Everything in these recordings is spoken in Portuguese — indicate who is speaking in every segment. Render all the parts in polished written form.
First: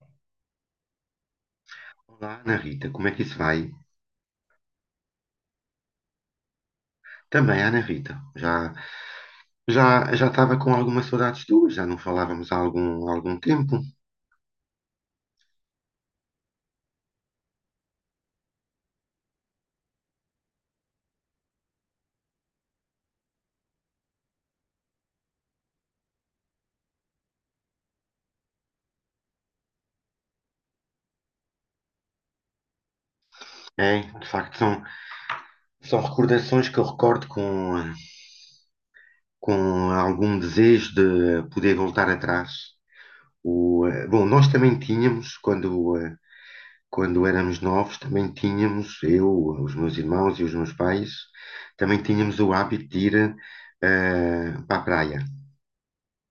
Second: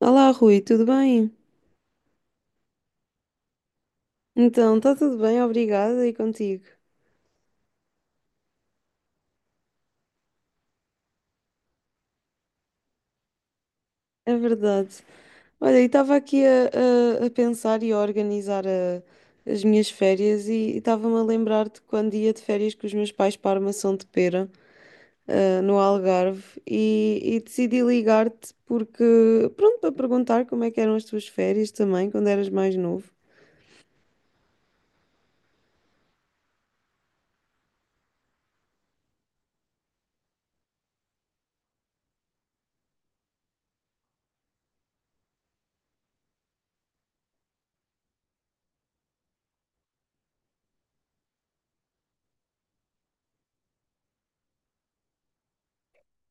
Speaker 1: Olá, Rui, tudo bem?
Speaker 2: Olá, Ana Rita, como é que isso vai?
Speaker 1: Então, está tudo bem, obrigada, e contigo?
Speaker 2: Também, Ana Rita, já estava com algumas saudades tuas, já não falávamos há algum tempo.
Speaker 1: É verdade. Olha, e estava aqui a pensar e a organizar as minhas férias e estava-me a lembrar de quando ia de férias com os meus pais para a Armação de Pera, no Algarve, e decidi ligar-te porque, pronto, para perguntar como é que eram as tuas férias também, quando eras mais novo.
Speaker 2: É, de facto, são recordações que eu recordo com algum desejo de poder voltar atrás. Bom, nós também tínhamos, quando éramos novos, também tínhamos, eu, os meus irmãos e os meus pais, também tínhamos o hábito de ir para a praia.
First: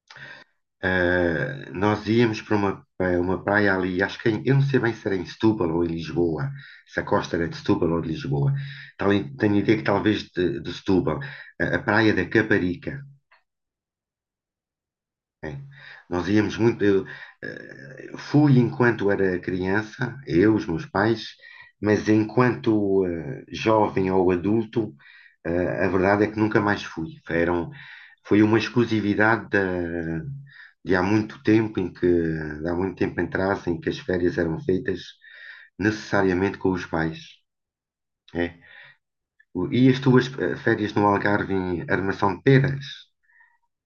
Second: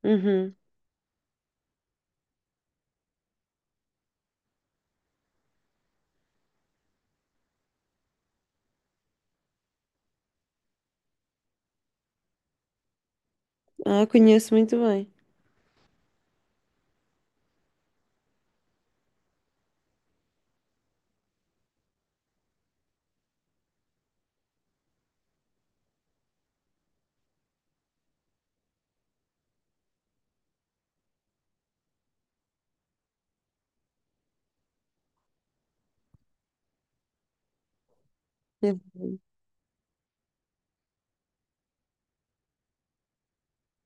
Speaker 1: Uhum.
Speaker 2: Nós íamos para uma praia ali, acho que eu não sei bem se era em Setúbal ou em Lisboa, se a costa era de Setúbal ou de Lisboa. Tal, Tenho a ideia que talvez de Setúbal, a praia da Caparica.
Speaker 1: Ah, conheço muito bem.
Speaker 2: É. Nós íamos muito. Fui enquanto era criança, eu, os meus pais, mas enquanto jovem ou adulto, a verdade é que nunca mais fui. Foi uma exclusividade de há muito de há muito tempo atrás, em que as férias eram feitas necessariamente com os pais. É.
Speaker 1: É verdade.
Speaker 2: E as tuas férias no Algarve em Armação de Peras?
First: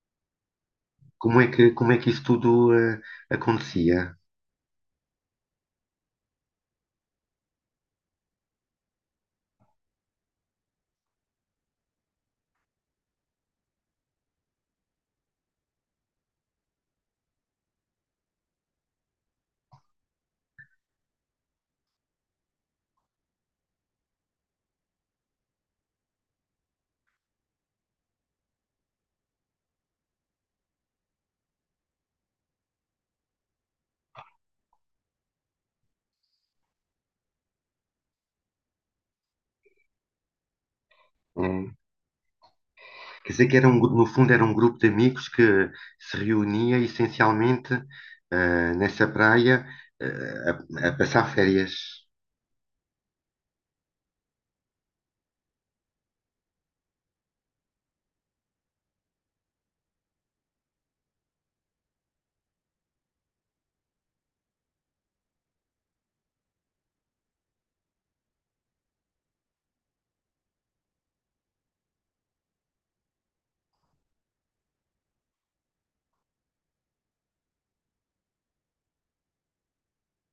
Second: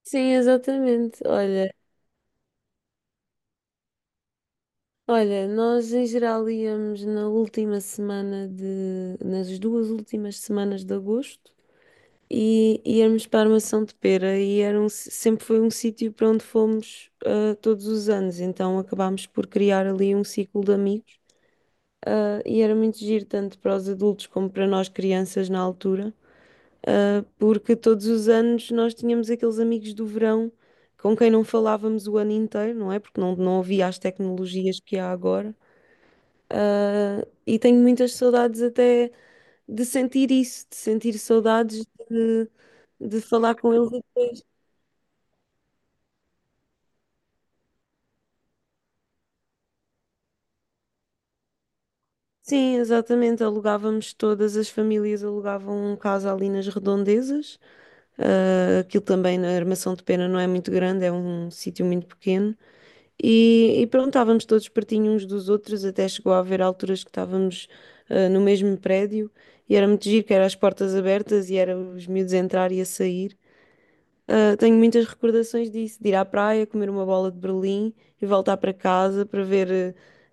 Speaker 1: Sim, exatamente.
Speaker 2: Como é que,
Speaker 1: Olha.
Speaker 2: como é que isso tudo acontecia?
Speaker 1: Olha, nós em geral íamos na última semana nas duas últimas semanas de agosto e íamos para a Armação de Pera e sempre foi um sítio para onde fomos todos os anos, então acabámos por criar ali um ciclo de amigos. Ah, e era muito giro tanto para os adultos como para nós crianças na altura, porque todos os anos nós tínhamos aqueles amigos do verão com quem não falávamos o ano inteiro, não é? Porque não havia as tecnologias que há agora. Ah, e tenho muitas saudades até de sentir isso, de sentir
Speaker 2: É.
Speaker 1: saudades de
Speaker 2: Quer dizer
Speaker 1: falar
Speaker 2: que era
Speaker 1: com eles.
Speaker 2: no fundo era um grupo de amigos que se reunia essencialmente nessa praia eh, a passar férias.
Speaker 1: Sim, exatamente. Alugávamos todas as famílias, alugavam um casa ali nas redondezas. Ah, aquilo também na Armação de Pena não é muito grande, é um sítio muito pequeno. E pronto, estávamos todos pertinho uns dos outros, até chegou a haver alturas que estávamos no mesmo prédio e era muito giro, que era as portas abertas e era os miúdos a entrar e a sair. Ah, tenho muitas recordações disso, de ir à praia, comer uma bola de Berlim e voltar para casa para ver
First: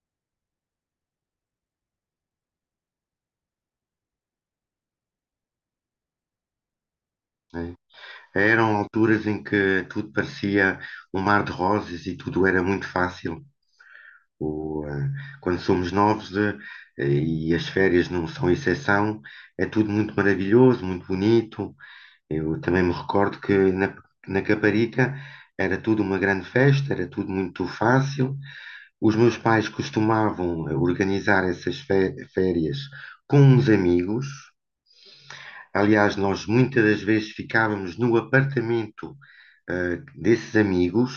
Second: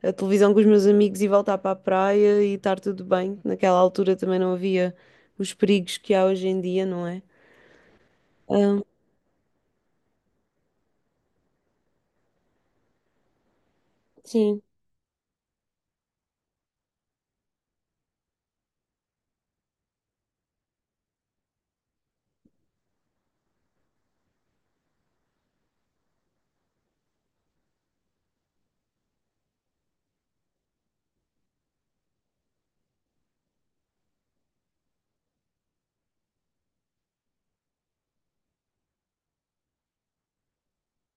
Speaker 1: a televisão com os meus amigos e voltar para a praia e estar tudo bem. Naquela altura também não havia os perigos que há hoje em dia, não é?
Speaker 2: Né? Eram
Speaker 1: Ah,
Speaker 2: alturas em que tudo parecia um mar de rosas e tudo era muito fácil.
Speaker 1: sim.
Speaker 2: O, eh, Quando somos novos e as férias não são exceção, é tudo muito maravilhoso, muito bonito. Eu também me recordo que na Caparica era tudo uma grande festa, era tudo muito fácil. Os meus pais costumavam organizar essas férias com uns amigos. Aliás, nós muitas das vezes ficávamos no apartamento, desses amigos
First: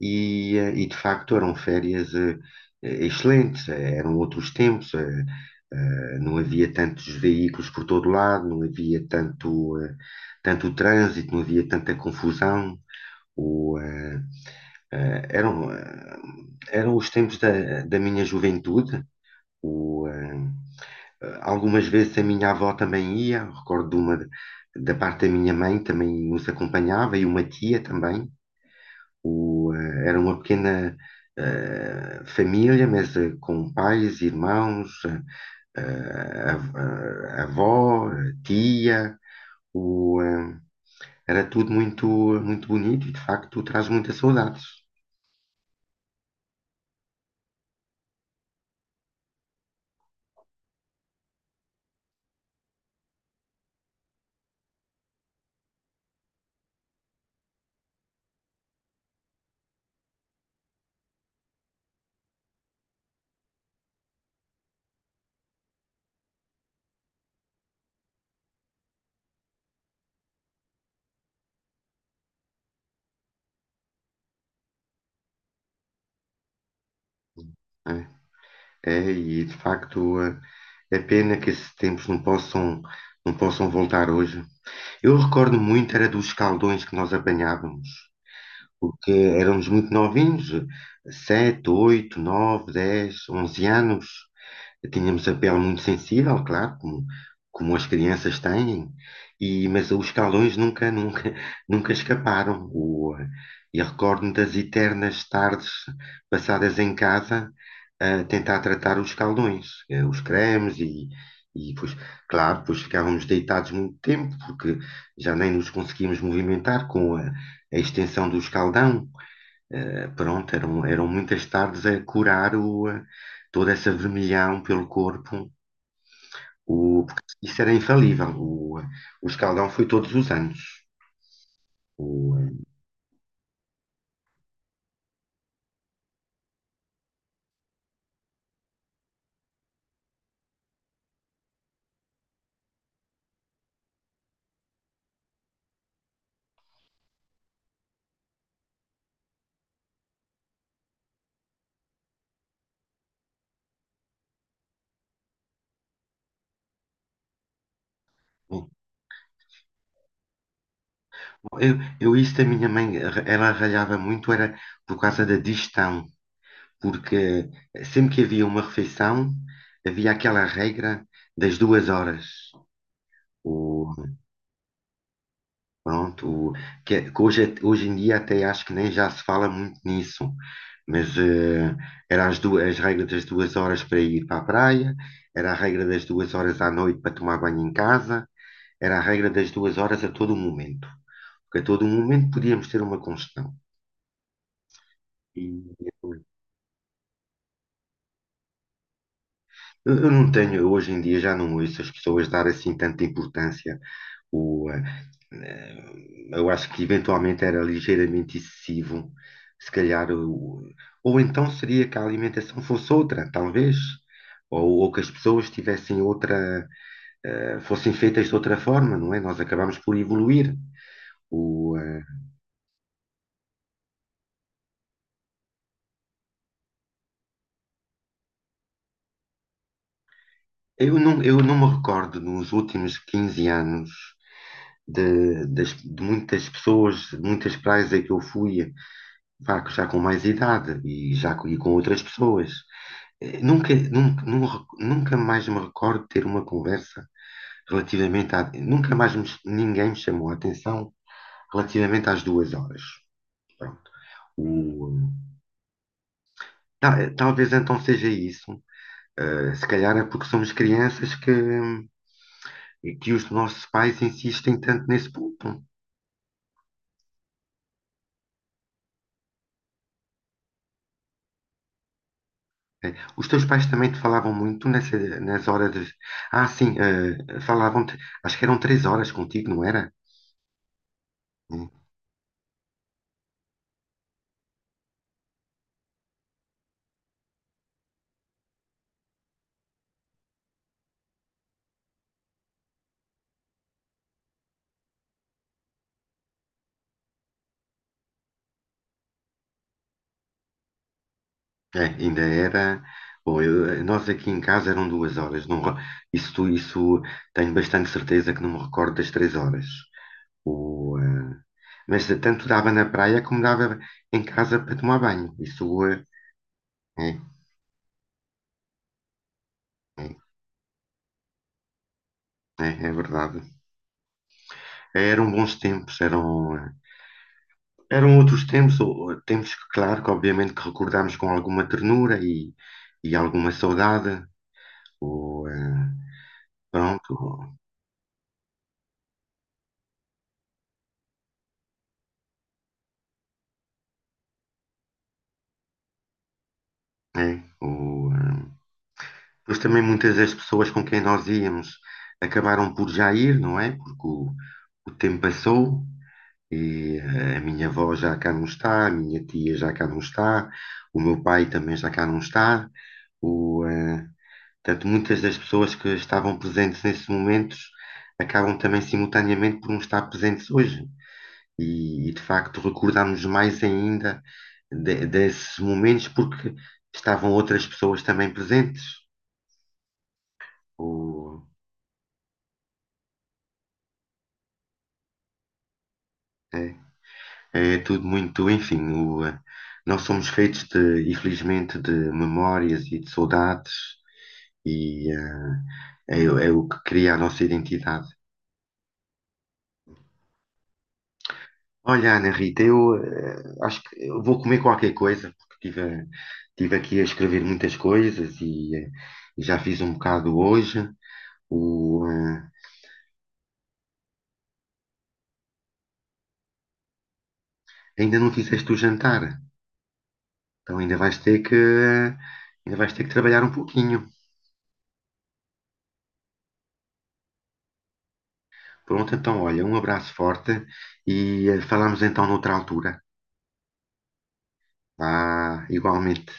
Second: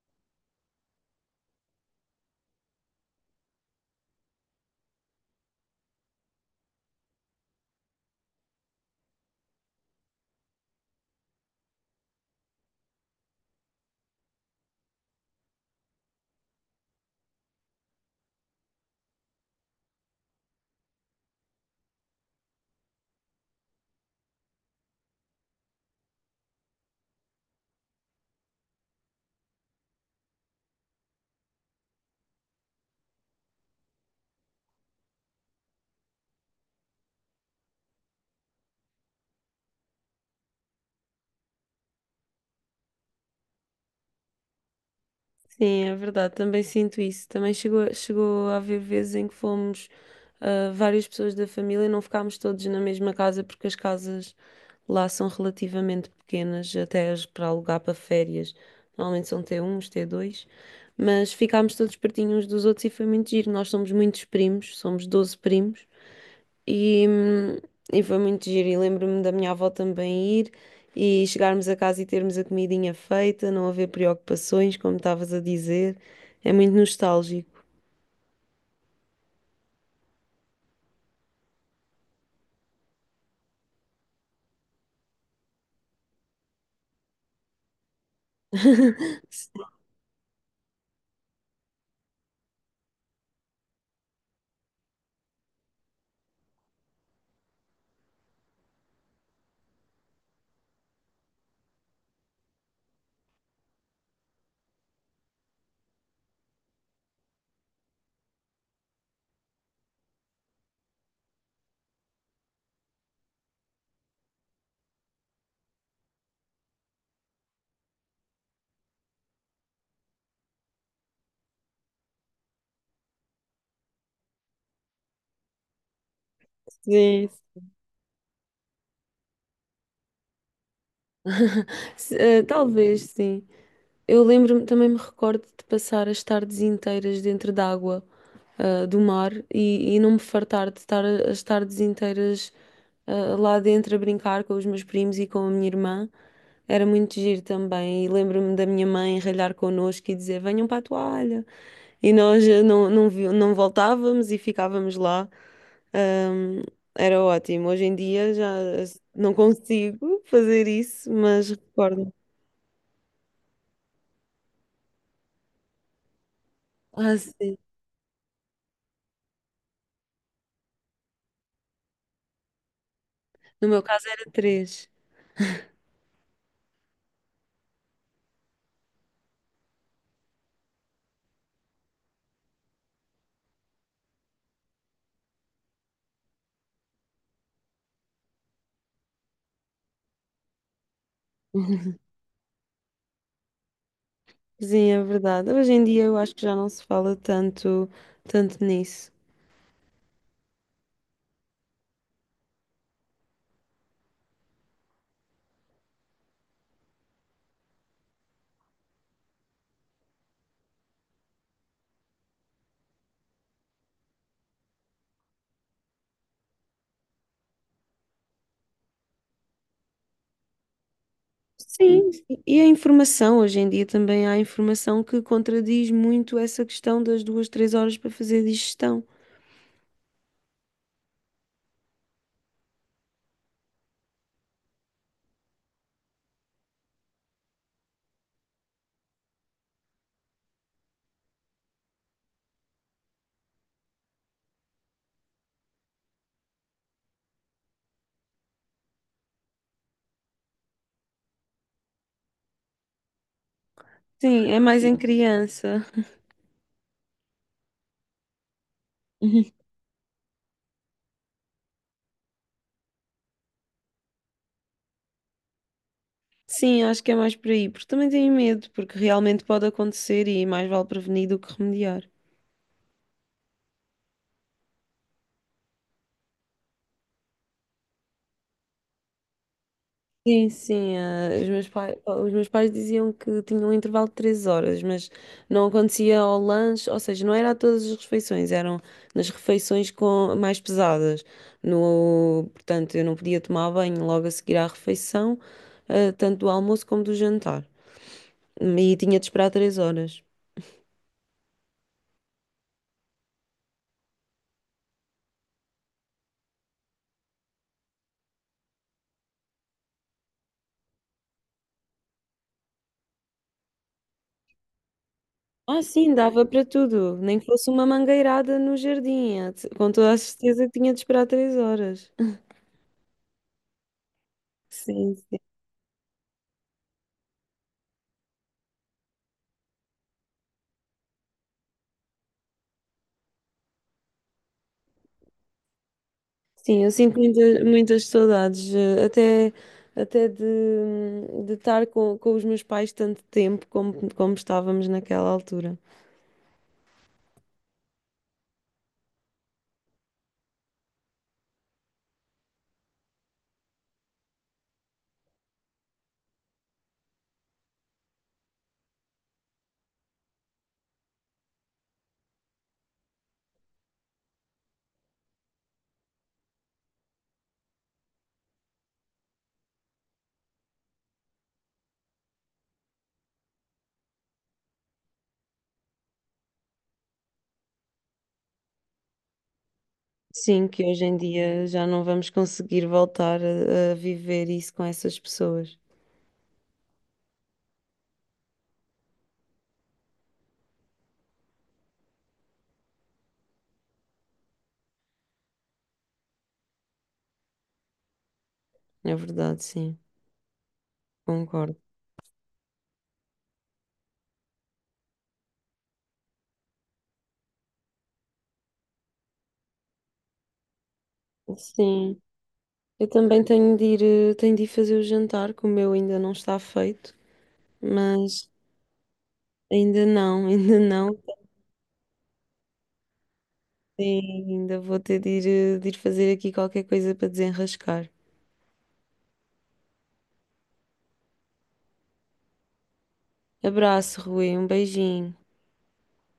Speaker 2: e, de facto eram férias, excelentes, eram outros tempos, não havia tantos veículos por todo lado, não havia tanto trânsito, não havia tanta confusão. O, eh, eh, eram, eh, eram os tempos da minha juventude. O, eh, Algumas vezes a minha avó também ia, recordo de uma da parte da minha mãe também nos acompanhava e uma tia também. Era uma pequena família, mas com pais, irmãos, avó, tia. O, eh, Era tudo muito, muito bonito e de facto traz muitas saudades.
Speaker 1: Sim, é verdade, também sinto isso. Também chegou a haver vezes em que fomos várias pessoas da família e não ficámos todos na mesma casa porque as casas lá são relativamente pequenas, até as para alugar para férias. Normalmente são t 1 t dois, mas ficámos todos pertinho uns dos outros e foi muito giro. Nós somos muitos primos, somos 12 primos e, hum, e foi muito giro. E lembro-me da minha avó também ir e chegarmos a casa e termos a comidinha feita, não haver preocupações, como estavas a dizer. É muito nostálgico.
Speaker 2: Né? É, é, e de facto é pena que esses tempos não possam voltar hoje. Eu recordo muito, era dos caldões que nós apanhávamos, porque éramos muito novinhos, 7, 8, 9, 10, 11 anos. Tínhamos a pele muito sensível, claro, como as crianças têm, e, mas os calões nunca, nunca, nunca escaparam. E recordo-me das eternas tardes passadas em casa a tentar tratar os calões, os cremes e pois, claro, pois ficávamos deitados muito tempo porque já nem nos conseguíamos movimentar com a extensão do escaldão. Pronto, eram muitas tardes a curar toda essa vermelhão pelo corpo, porque
Speaker 1: Sim.
Speaker 2: isso era infalível. O escaldão foi todos os anos.
Speaker 1: Se- eh,
Speaker 2: O,
Speaker 1: talvez, sim. Eu lembro-me, também me recordo de passar as tardes inteiras dentro d'água, do mar e não me fartar de estar as tardes inteiras lá dentro a brincar com os meus primos e com a minha irmã. Era muito giro também. E lembro-me da minha mãe ralhar connosco e dizer: venham para a toalha. E nós não voltávamos e ficávamos lá. Ahm, era ótimo. Hoje em dia já eh, não consigo fazer isso, mas
Speaker 2: eu,
Speaker 1: recordo.
Speaker 2: eu isso da minha mãe, ela ralhava muito, era por causa da digestão,
Speaker 1: Ah,
Speaker 2: porque
Speaker 1: sim.
Speaker 2: sempre que havia uma refeição, havia aquela regra das 2 horas.
Speaker 1: No meu
Speaker 2: O,
Speaker 1: caso era três.
Speaker 2: pronto, o, que, é, que Hoje em dia até acho que nem já se fala muito nisso, mas era as regras das 2 horas para ir para a praia, era a regra das 2 horas à noite para tomar banho em casa. Era a regra das duas horas a todo momento. Porque a todo momento podíamos ter uma congestão.
Speaker 1: Sim, é
Speaker 2: E
Speaker 1: verdade. Hoje em dia eu
Speaker 2: eu,
Speaker 1: acho que já não se fala tanto nisso.
Speaker 2: eu não tenho, hoje em dia já não ouço as pessoas dar assim tanta importância. O, eh, eh, eu acho que eventualmente era ligeiramente excessivo, se calhar. Ou então seria que a alimentação fosse outra, talvez. Ou que as pessoas tivessem outra, fossem feitas de outra forma, não é? Nós acabamos por evoluir.
Speaker 1: E,
Speaker 2: O, eh,
Speaker 1: Sim, e a informação, hoje em dia também há informação que contradiz muito essa questão das duas, 3 horas para fazer digestão.
Speaker 2: eu não me recordo nos últimos 15 anos de muitas pessoas, de muitas praias a que eu fui, pá, que já com mais idade e e com outras pessoas. Nunca mais me recordo de ter uma conversa relativamente a. Nunca mais me- ch- Ninguém me chamou a atenção relativamente às 2 horas. Pronto.
Speaker 1: Sim, é mais em
Speaker 2: O,
Speaker 1: criança.
Speaker 2: Talvez então seja isso. Se calhar é porque somos crianças que os nossos pais insistem tanto nesse ponto.
Speaker 1: Sim, acho que é mais por aí, porque também tenho medo, porque realmente pode acontecer e mais vale prevenir do que remediar.
Speaker 2: É. Os teus pais também te falavam muito nas horas. Ah, sim, falavam-te. Acho que eram 3 horas contigo, não era?
Speaker 1: Sim, sim, os meus
Speaker 2: Hum.
Speaker 1: pais, os meus pais diziam que tinham um intervalo de 3 horas, mas não acontecia ao lanche, ou seja, não era a todas as refeições, eram nas refeições mais pesadas. No, portanto, eu não podia tomar banho logo a seguir à refeição, tanto do almoço como do jantar. E tinha de esperar 3 horas.
Speaker 2: É, ainda era. Bom, nós aqui em casa eram 2 horas. Não, isso tenho bastante certeza que não me recordo das 3 horas. O, eh, mas tanto dava na praia como dava em casa para tomar banho.
Speaker 1: Ah,
Speaker 2: Isso
Speaker 1: sim, dava para tudo,
Speaker 2: é,
Speaker 1: nem que fosse uma mangueirada no jardim, com toda
Speaker 2: é,
Speaker 1: a certeza que tinha de esperar 3 horas.
Speaker 2: é verdade.
Speaker 1: Sim,
Speaker 2: Eram bons tempos, eram. Eram outros tempos, ou tempos que, claro, que obviamente que recordamos com alguma ternura e alguma saudade. O, eh,
Speaker 1: Sim, eu sinto
Speaker 2: Pronto,
Speaker 1: muitas saudades, até de estar com os meus pais tanto tempo como estávamos naquela altura.
Speaker 2: é, mas também muitas das pessoas com quem nós íamos acabaram por já ir, não é? Porque o tempo passou e a minha avó já cá não está, a minha tia já cá não está, o meu pai também já cá não está. O, eh, Portanto, muitas das pessoas que estavam presentes nesses momentos acabam também simultaneamente por não estar presentes hoje. E, de facto recordamos mais ainda desses momentos porque estavam outras pessoas também presentes.
Speaker 1: Sim, que hoje em
Speaker 2: O,
Speaker 1: dia já não vamos conseguir voltar a viver isso com essas pessoas.
Speaker 2: é, é tudo muito, enfim, nós somos feitos de, infelizmente, de memórias e de saudades e é o que cria a nossa identidade.
Speaker 1: É verdade, sim, concordo.
Speaker 2: Olha, Ana Rita, eu acho que eu vou comer qualquer coisa, porque tive aqui a escrever muitas coisas e já fiz um bocado hoje. O,
Speaker 1: Sim,
Speaker 2: eh,
Speaker 1: eu também tenho de ir fazer o jantar, que o meu ainda não está feito,
Speaker 2: Ainda não
Speaker 1: mas
Speaker 2: fizeste o jantar,
Speaker 1: ainda não,
Speaker 2: então
Speaker 1: ainda
Speaker 2: ainda
Speaker 1: não.
Speaker 2: vais ter que, ainda vais ter que trabalhar um pouquinho.
Speaker 1: Sim, ainda vou ter de ir fazer aqui qualquer coisa para desenrascar.
Speaker 2: Pronto, então olha, um abraço forte e falamos então noutra altura.
Speaker 1: Abraço, Rui. Um beijinho.
Speaker 2: Vá, igualmente.